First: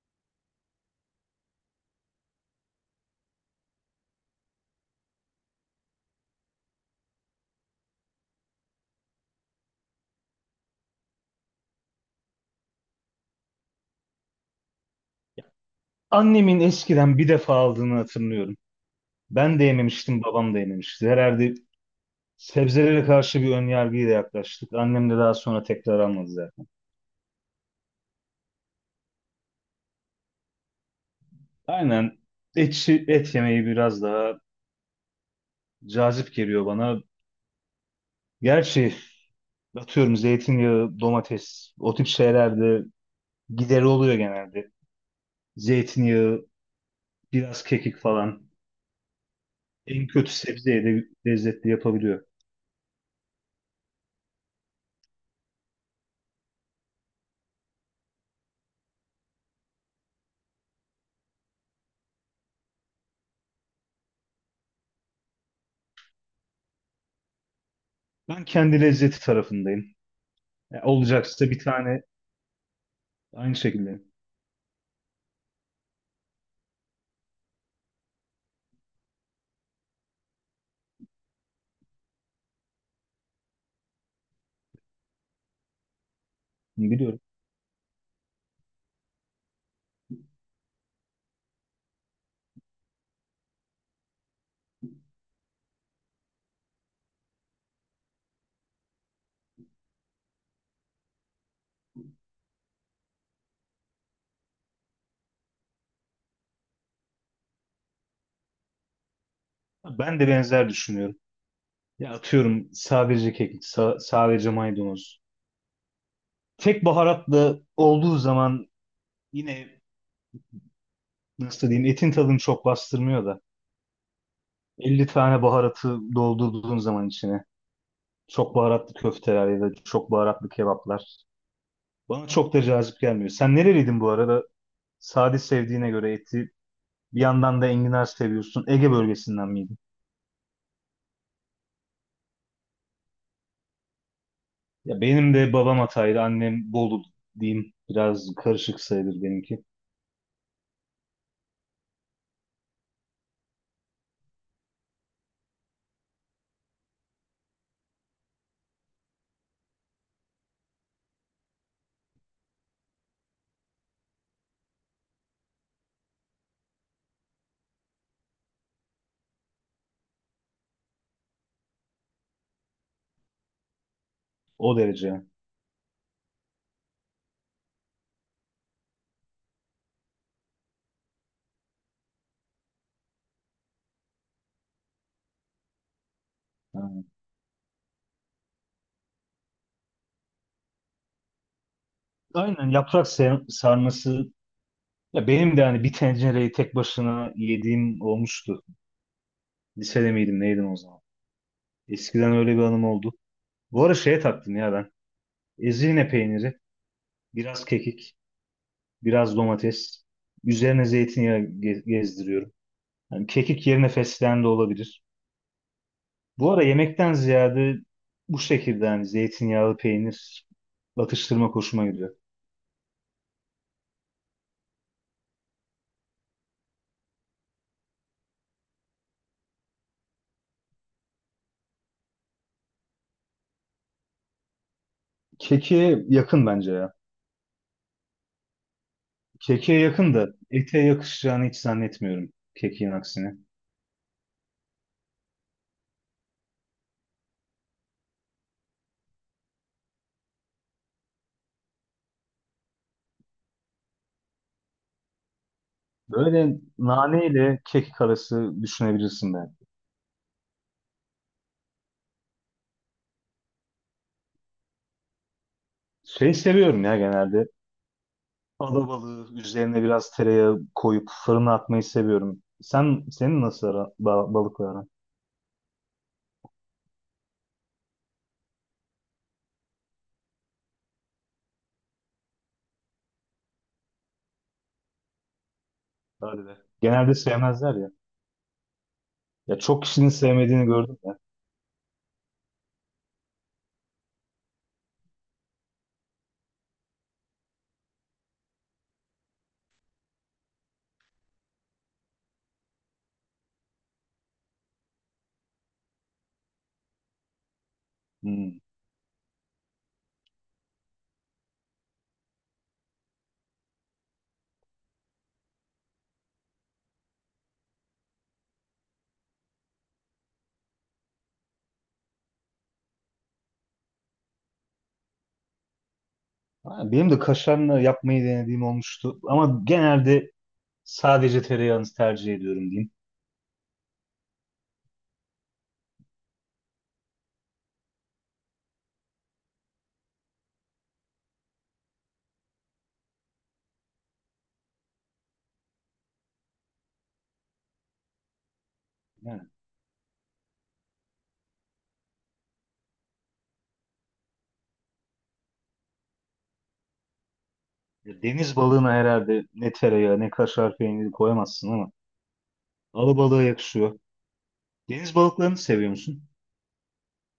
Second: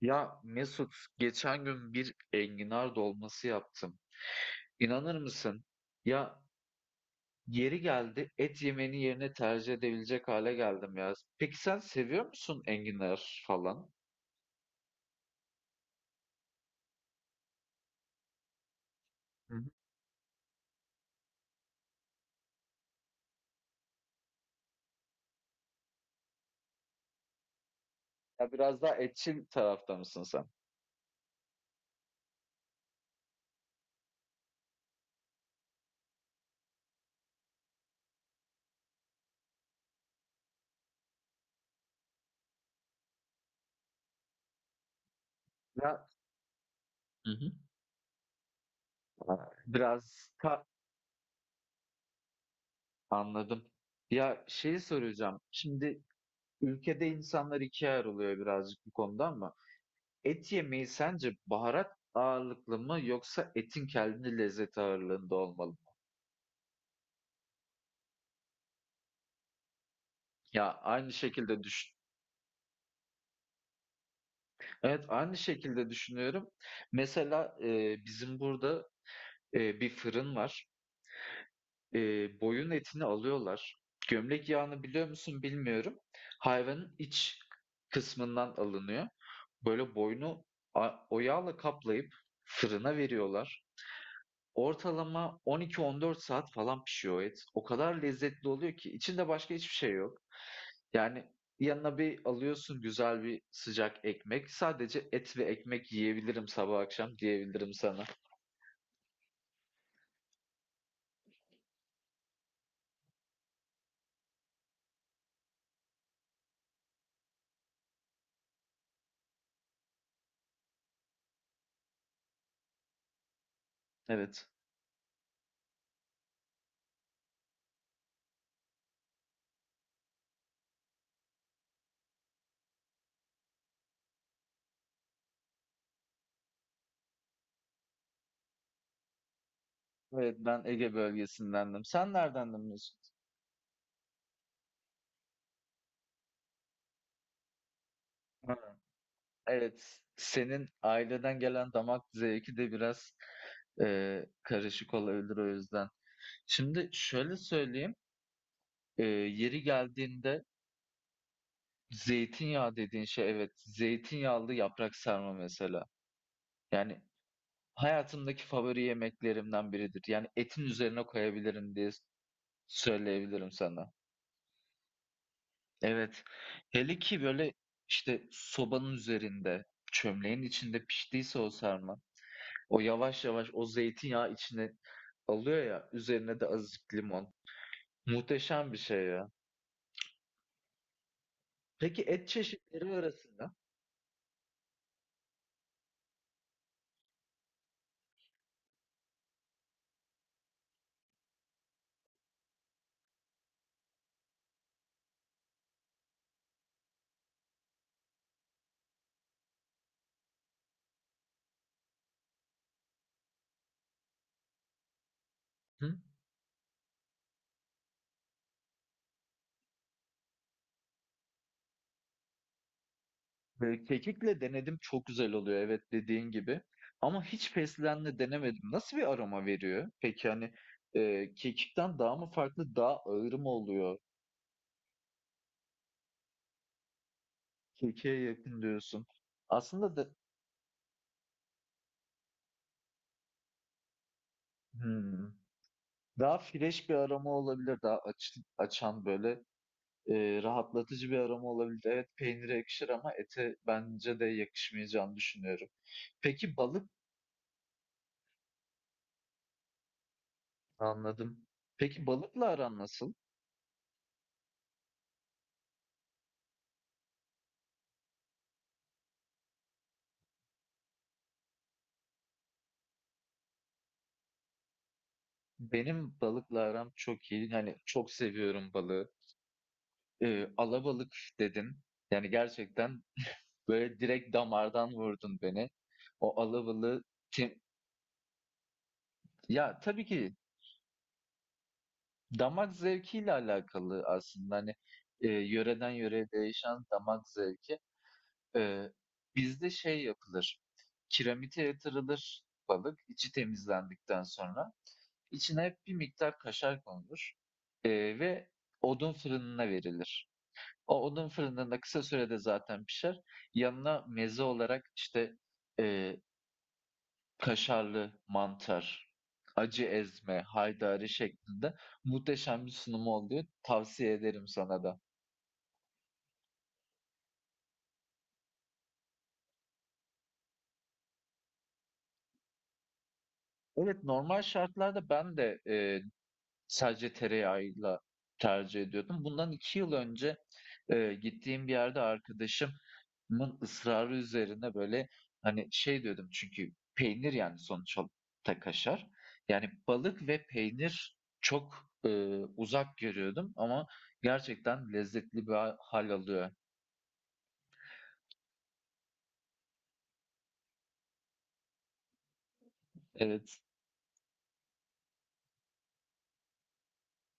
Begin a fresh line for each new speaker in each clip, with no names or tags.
Ya Mesut geçen gün bir enginar dolması yaptım. İnanır mısın? Ya yeri geldi et yemeni yerine tercih edebilecek hale geldim ya. Peki sen seviyor musun enginar falan?
Annemin eskiden bir defa aldığını hatırlıyorum.
Hı
Ben de
hı.
yememiştim, babam da yememişti. Herhalde sebzelere karşı bir önyargıyla yaklaştık. Annem de daha sonra tekrar almadı zaten.
Ya biraz daha etçil tarafta mısın sen?
Aynen, et yemeği biraz daha cazip geliyor bana. Gerçi atıyorum zeytinyağı, domates, o tip şeylerde gideri oluyor genelde.
Ya
Zeytinyağı,
hı hı,
biraz kekik falan. En
biraz
kötü
ka
sebzeyi de lezzetli yapabiliyor.
anladım. Ya şeyi soracağım. Şimdi ülkede insanlar ikiye ayrılıyor birazcık bu konuda ama et yemeği sence baharat ağırlıklı mı yoksa etin kendi lezzet ağırlığında olmalı mı?
Ben kendi lezzeti tarafındayım.
Ya
Ya
aynı
olacaksa bir
şekilde düşün.
tane aynı şekilde.
Evet aynı şekilde düşünüyorum. Mesela bizim burada bir fırın var. E, boyun etini alıyorlar. Gömlek yağını biliyor musun bilmiyorum. Hayvanın
Biliyorum.
iç kısmından alınıyor. Böyle boynu o yağla kaplayıp fırına veriyorlar. Ortalama 12-14 saat falan pişiyor o et. O kadar lezzetli oluyor ki içinde başka hiçbir şey yok. Yani yanına bir alıyorsun güzel bir sıcak ekmek. Sadece et ve ekmek yiyebilirim sabah akşam diyebilirim sana.
Ben de benzer düşünüyorum. Ya atıyorum sadece kekik, sadece maydanoz. Tek baharatlı olduğu zaman yine nasıl diyeyim etin tadını çok bastırmıyor da
Evet.
50 tane baharatı doldurduğun zaman içine çok baharatlı köfteler ya da çok baharatlı kebaplar bana çok da cazip gelmiyor. Sen nereliydin bu arada? Sade sevdiğine göre eti bir yandan da enginar seviyorsun. Ege bölgesinden miydin?
Evet, ben Ege bölgesindendim. Sen neredendin Mesut?
Ya benim de babam Hataylı, annem Bolu diyeyim. Biraz
Ha,
karışık sayılır benimki.
evet. Senin aileden gelen damak zevki de biraz karışık olabilir o yüzden. Şimdi şöyle söyleyeyim. Yeri geldiğinde zeytinyağı dediğin şey, evet. Zeytinyağlı yaprak sarma mesela. Yani hayatımdaki favori yemeklerimden biridir. Yani etin üzerine koyabilirim diye söyleyebilirim sana.
O derece, yani.
Evet. Hele ki böyle işte sobanın üzerinde, çömleğin içinde piştiyse o sarma. O yavaş yavaş o zeytinyağı içine alıyor ya. Üzerine de
Ha.
azıcık limon. Muhteşem bir şey ya. Peki et
Aynen
çeşitleri
yaprak
arasında?
sarması, ya benim de hani bir tencereyi tek başına yediğim olmuştu. Lisede miydim neydim o zaman. Eskiden öyle bir anım oldu. Bu ara şeye taktım ya ben. Ezine peyniri, biraz kekik, biraz domates. Üzerine zeytinyağı gezdiriyorum. Yani kekik yerine fesleğen de olabilir.
Hı?
Bu ara yemekten ziyade bu şekilde hani zeytinyağlı peynir atıştırma hoşuma gidiyor.
Kekikle denedim, çok güzel oluyor, evet, dediğin gibi. Ama hiç fesleğenle denemedim. Nasıl bir aroma veriyor? Peki hani kekikten daha mı farklı, daha ağır mı oluyor?
Keki yakın bence ya.
Kekiğe yakın diyorsun.
Keke
Aslında da
yakın da ete yakışacağını hiç zannetmiyorum kekin aksine.
hmm, daha fresh bir aroma olabilir. Daha açan böyle rahatlatıcı bir aroma olabilir. Evet, peynire yakışır ama ete bence de yakışmayacağını düşünüyorum. Peki
Böyle
balık
nane ile kekik arası düşünebilirsin ben.
anladım. Peki balıkla aran nasıl?
Şey seviyorum ya genelde. Alabalığı üzerine biraz tereyağı koyup fırına atmayı seviyorum. Senin nasıl balıkla aran?
Benim balıkla aram çok iyi. Hani çok seviyorum balığı. Alabalık dedin. Yani gerçekten böyle direkt damardan vurdun beni. O
Hadi be.
alabalığı
Genelde
kim...
sevmezler ya. Ya
Ya
çok
tabii
kişinin
ki
sevmediğini gördüm ya.
damak zevkiyle alakalı aslında. Hani yöreden yöreye değişen damak zevki. Ee, Bizde şey yapılır. Kiremite yatırılır balık içi temizlendikten sonra. İçine hep bir miktar kaşar konulur. Ee, ve
Hmm.
odun fırınına verilir. O odun fırınında kısa sürede zaten pişer. Yanına meze olarak işte eee, kaşarlı mantar, acı ezme, haydari şeklinde muhteşem bir sunumu oluyor. Tavsiye ederim sana da.
Ha, benim de kaşarla yapmayı denediğim olmuştu. Ama genelde sadece tereyağını tercih ediyorum diyeyim.
Evet, normal şartlarda ben de sadece tereyağıyla tercih ediyordum. Bundan 2 yıl önce, gittiğim bir yerde arkadaşımın ısrarı üzerine, böyle, hani, şey diyordum çünkü peynir, yani, sonuç olarak da kaşar.
Yani,
Yani, balık ve peynir çok, uzak görüyordum ama gerçekten lezzetli bir hâl alıyor.
ya deniz balığına herhalde ne tereyağı ne kaşar peyniri koyamazsın ama alabalığa
Evet.
yakışıyor. Deniz balıklarını seviyor musun?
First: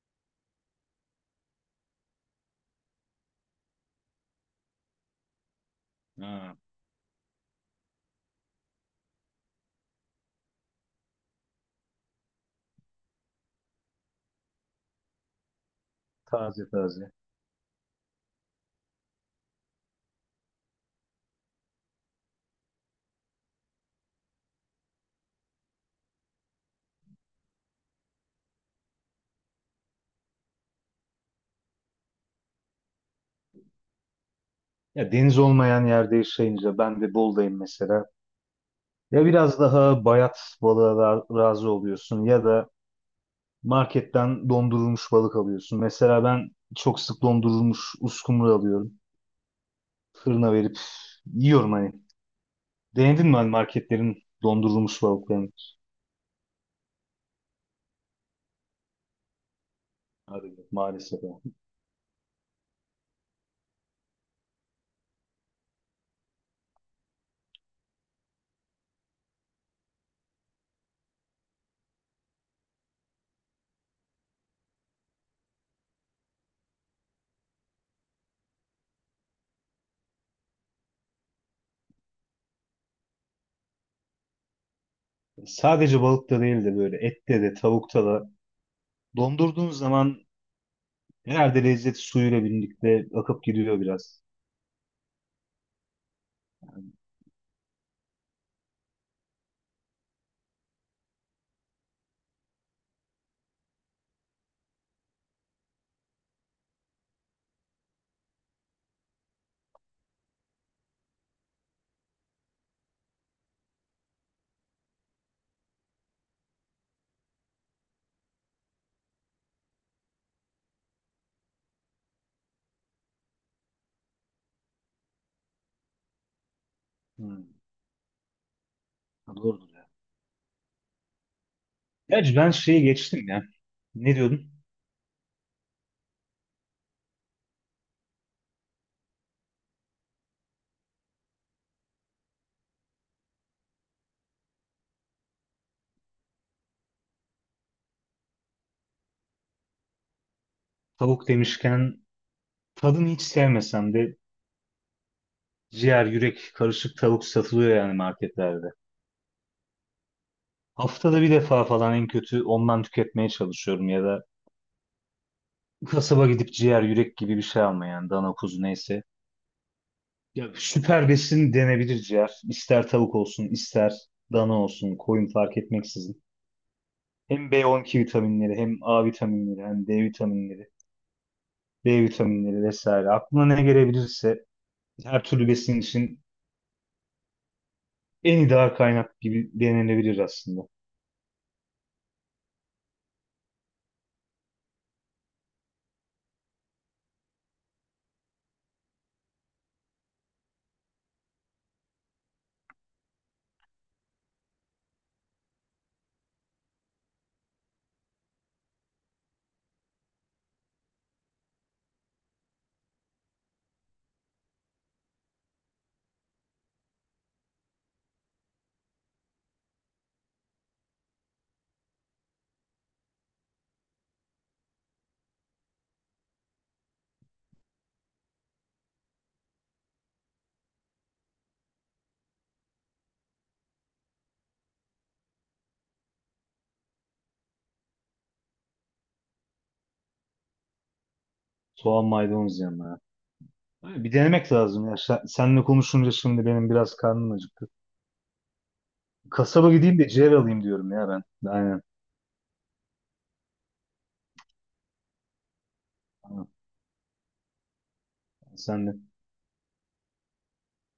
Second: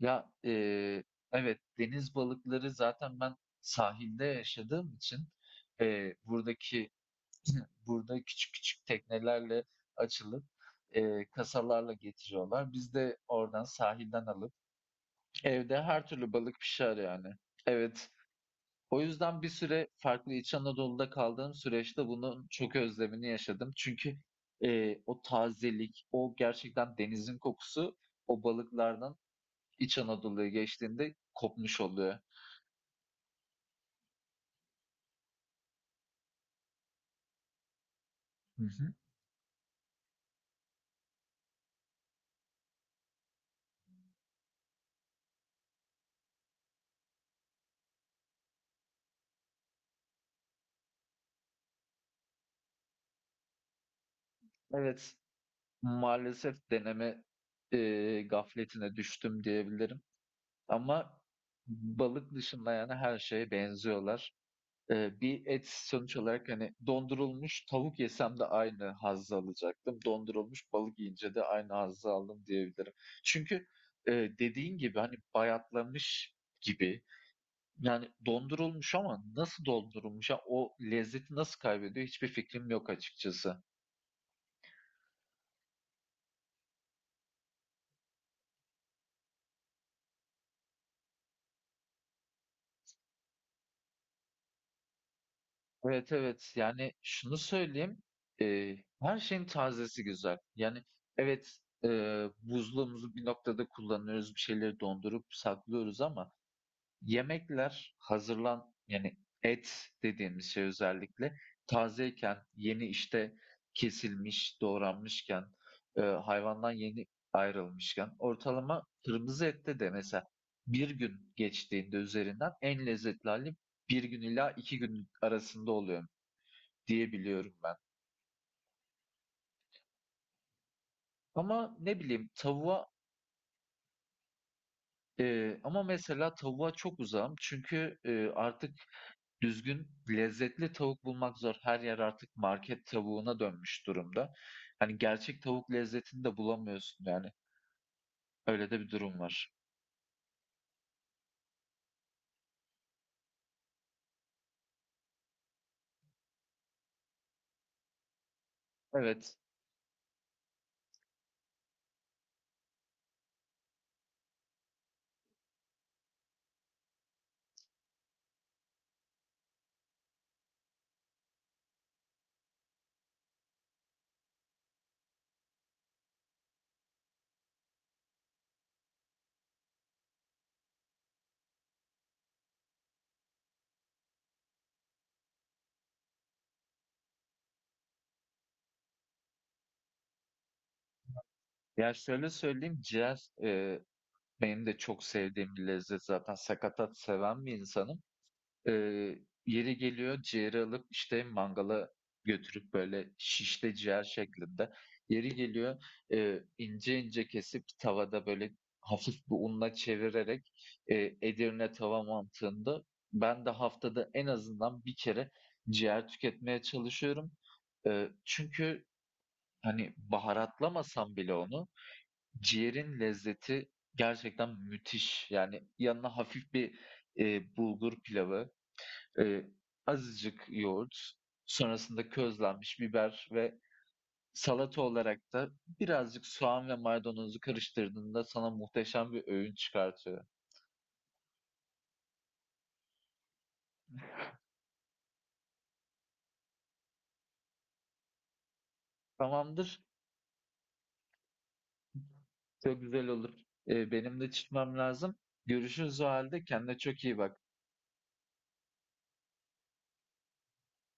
Ya, evet, deniz balıkları zaten ben sahilde yaşadığım için,
Ha.
buradaki burada küçük küçük teknelerle açılıp, kasalarla getiriyorlar. Biz de oradan sahilden alıp evde her türlü balık
Taze
pişer
taze.
yani. Evet. O yüzden bir süre farklı İç Anadolu'da kaldığım süreçte bunun çok özlemini yaşadım. Çünkü, o tazelik, o gerçekten denizin kokusu o balıklardan İç Anadolu'ya geçtiğinde kopmuş oluyor.
Ya deniz olmayan yerde yaşayınca ben de Bolu'dayım mesela.
Hı hı.
Ya biraz daha bayat balığa razı oluyorsun ya da marketten dondurulmuş balık alıyorsun. Mesela ben çok sık dondurulmuş uskumru alıyorum. Fırına verip yiyorum hani. Denedin mi hani marketlerin dondurulmuş
Evet,
balıklarını?
maalesef deneme, gafletine düştüm diyebilirim.
Hadi be,
Ama
maalesef.
balık dışında yani her şeye benziyorlar. Bir et sonuç olarak, hani dondurulmuş tavuk yesem de aynı hazzı alacaktım. Dondurulmuş balık yiyince de aynı hazzı aldım diyebilirim. Çünkü e, dediğin gibi hani bayatlamış gibi, yani dondurulmuş ama nasıl dondurulmuş ya, o lezzeti nasıl kaybediyor hiçbir fikrim yok açıkçası.
Sadece balıkta değil de böyle ette de tavukta da dondurduğunuz zaman herhalde lezzet suyuyla birlikte akıp gidiyor biraz.
Evet, evet. Yani şunu söyleyeyim, her şeyin tazesi güzel. Yani evet, buzluğumuzu bir noktada kullanıyoruz, bir şeyleri dondurup saklıyoruz ama yemekler hazırlan, yani et dediğimiz şey özellikle tazeyken, yeni işte kesilmiş, doğranmışken, hayvandan yeni ayrılmışken, ortalama kırmızı ette de mesela bir gün geçtiğinde üzerinden en lezzetli hali bir gün ila iki gün arasında oluyor
Hmm.
diyebiliyorum ben.
Ha, doğrudur ya.
Ama ne bileyim
Gerçi ben şeyi
tavuğa
geçtim ya. Ne diyordun?
ama mesela tavuğa çok uzağım çünkü artık düzgün lezzetli tavuk bulmak zor. Her yer artık market tavuğuna dönmüş durumda. Hani gerçek tavuk lezzetini de bulamıyorsun yani. Öyle de bir durum var.
Tavuk demişken tadını hiç sevmesem de ciğer, yürek, karışık tavuk satılıyor yani marketlerde.
Evet.
Haftada bir defa falan en kötü ondan tüketmeye çalışıyorum ya da kasaba gidip ciğer, yürek gibi bir şey almaya yani, dana kuzu neyse. Ya süper besin denebilir ciğer. İster tavuk olsun, ister dana olsun, koyun fark etmeksizin. Hem B12 vitaminleri, hem A vitaminleri, hem D vitaminleri, B vitaminleri vesaire. Aklına ne gelebilirse her türlü besin için en ideal kaynak gibi denenebilir aslında.
Ya şöyle söyleyeyim, ciğer benim de çok sevdiğim bir lezzet zaten. Sakatat seven bir insanım. Eee, Yeri geliyor ciğeri alıp, işte, mangala götürüp, böyle, şişte ciğer şeklinde, yeri geliyor, ince ince kesip tavada, böyle, hafif bir unla çevirerek, Edirne tava mantığında ben de haftada en azından bir kere ciğer tüketmeye çalışıyorum. Çünkü, hani, baharatlamasam bile onu, ciğerin lezzeti gerçekten müthiş. Yani yanına hafif bir, bulgur pilavı, Eee, azıcık yoğurt, sonrasında közlenmiş biber ve salata olarak da birazcık soğan ve maydanozu karıştırdığında sana muhteşem bir öğün çıkartıyor.
Soğan maydanoz yanına. Ha, bir denemek lazım ya. Sen, seninle konuşunca şimdi benim biraz karnım acıktı. Kasaba
Tamamdır.
gideyim de ciğer alayım diyorum ya ben. Aynen.
Çok güzel olur. Benim de çıkmam lazım. Görüşürüz o halde.
Aynen.
Kendine çok iyi bak.
Sen de.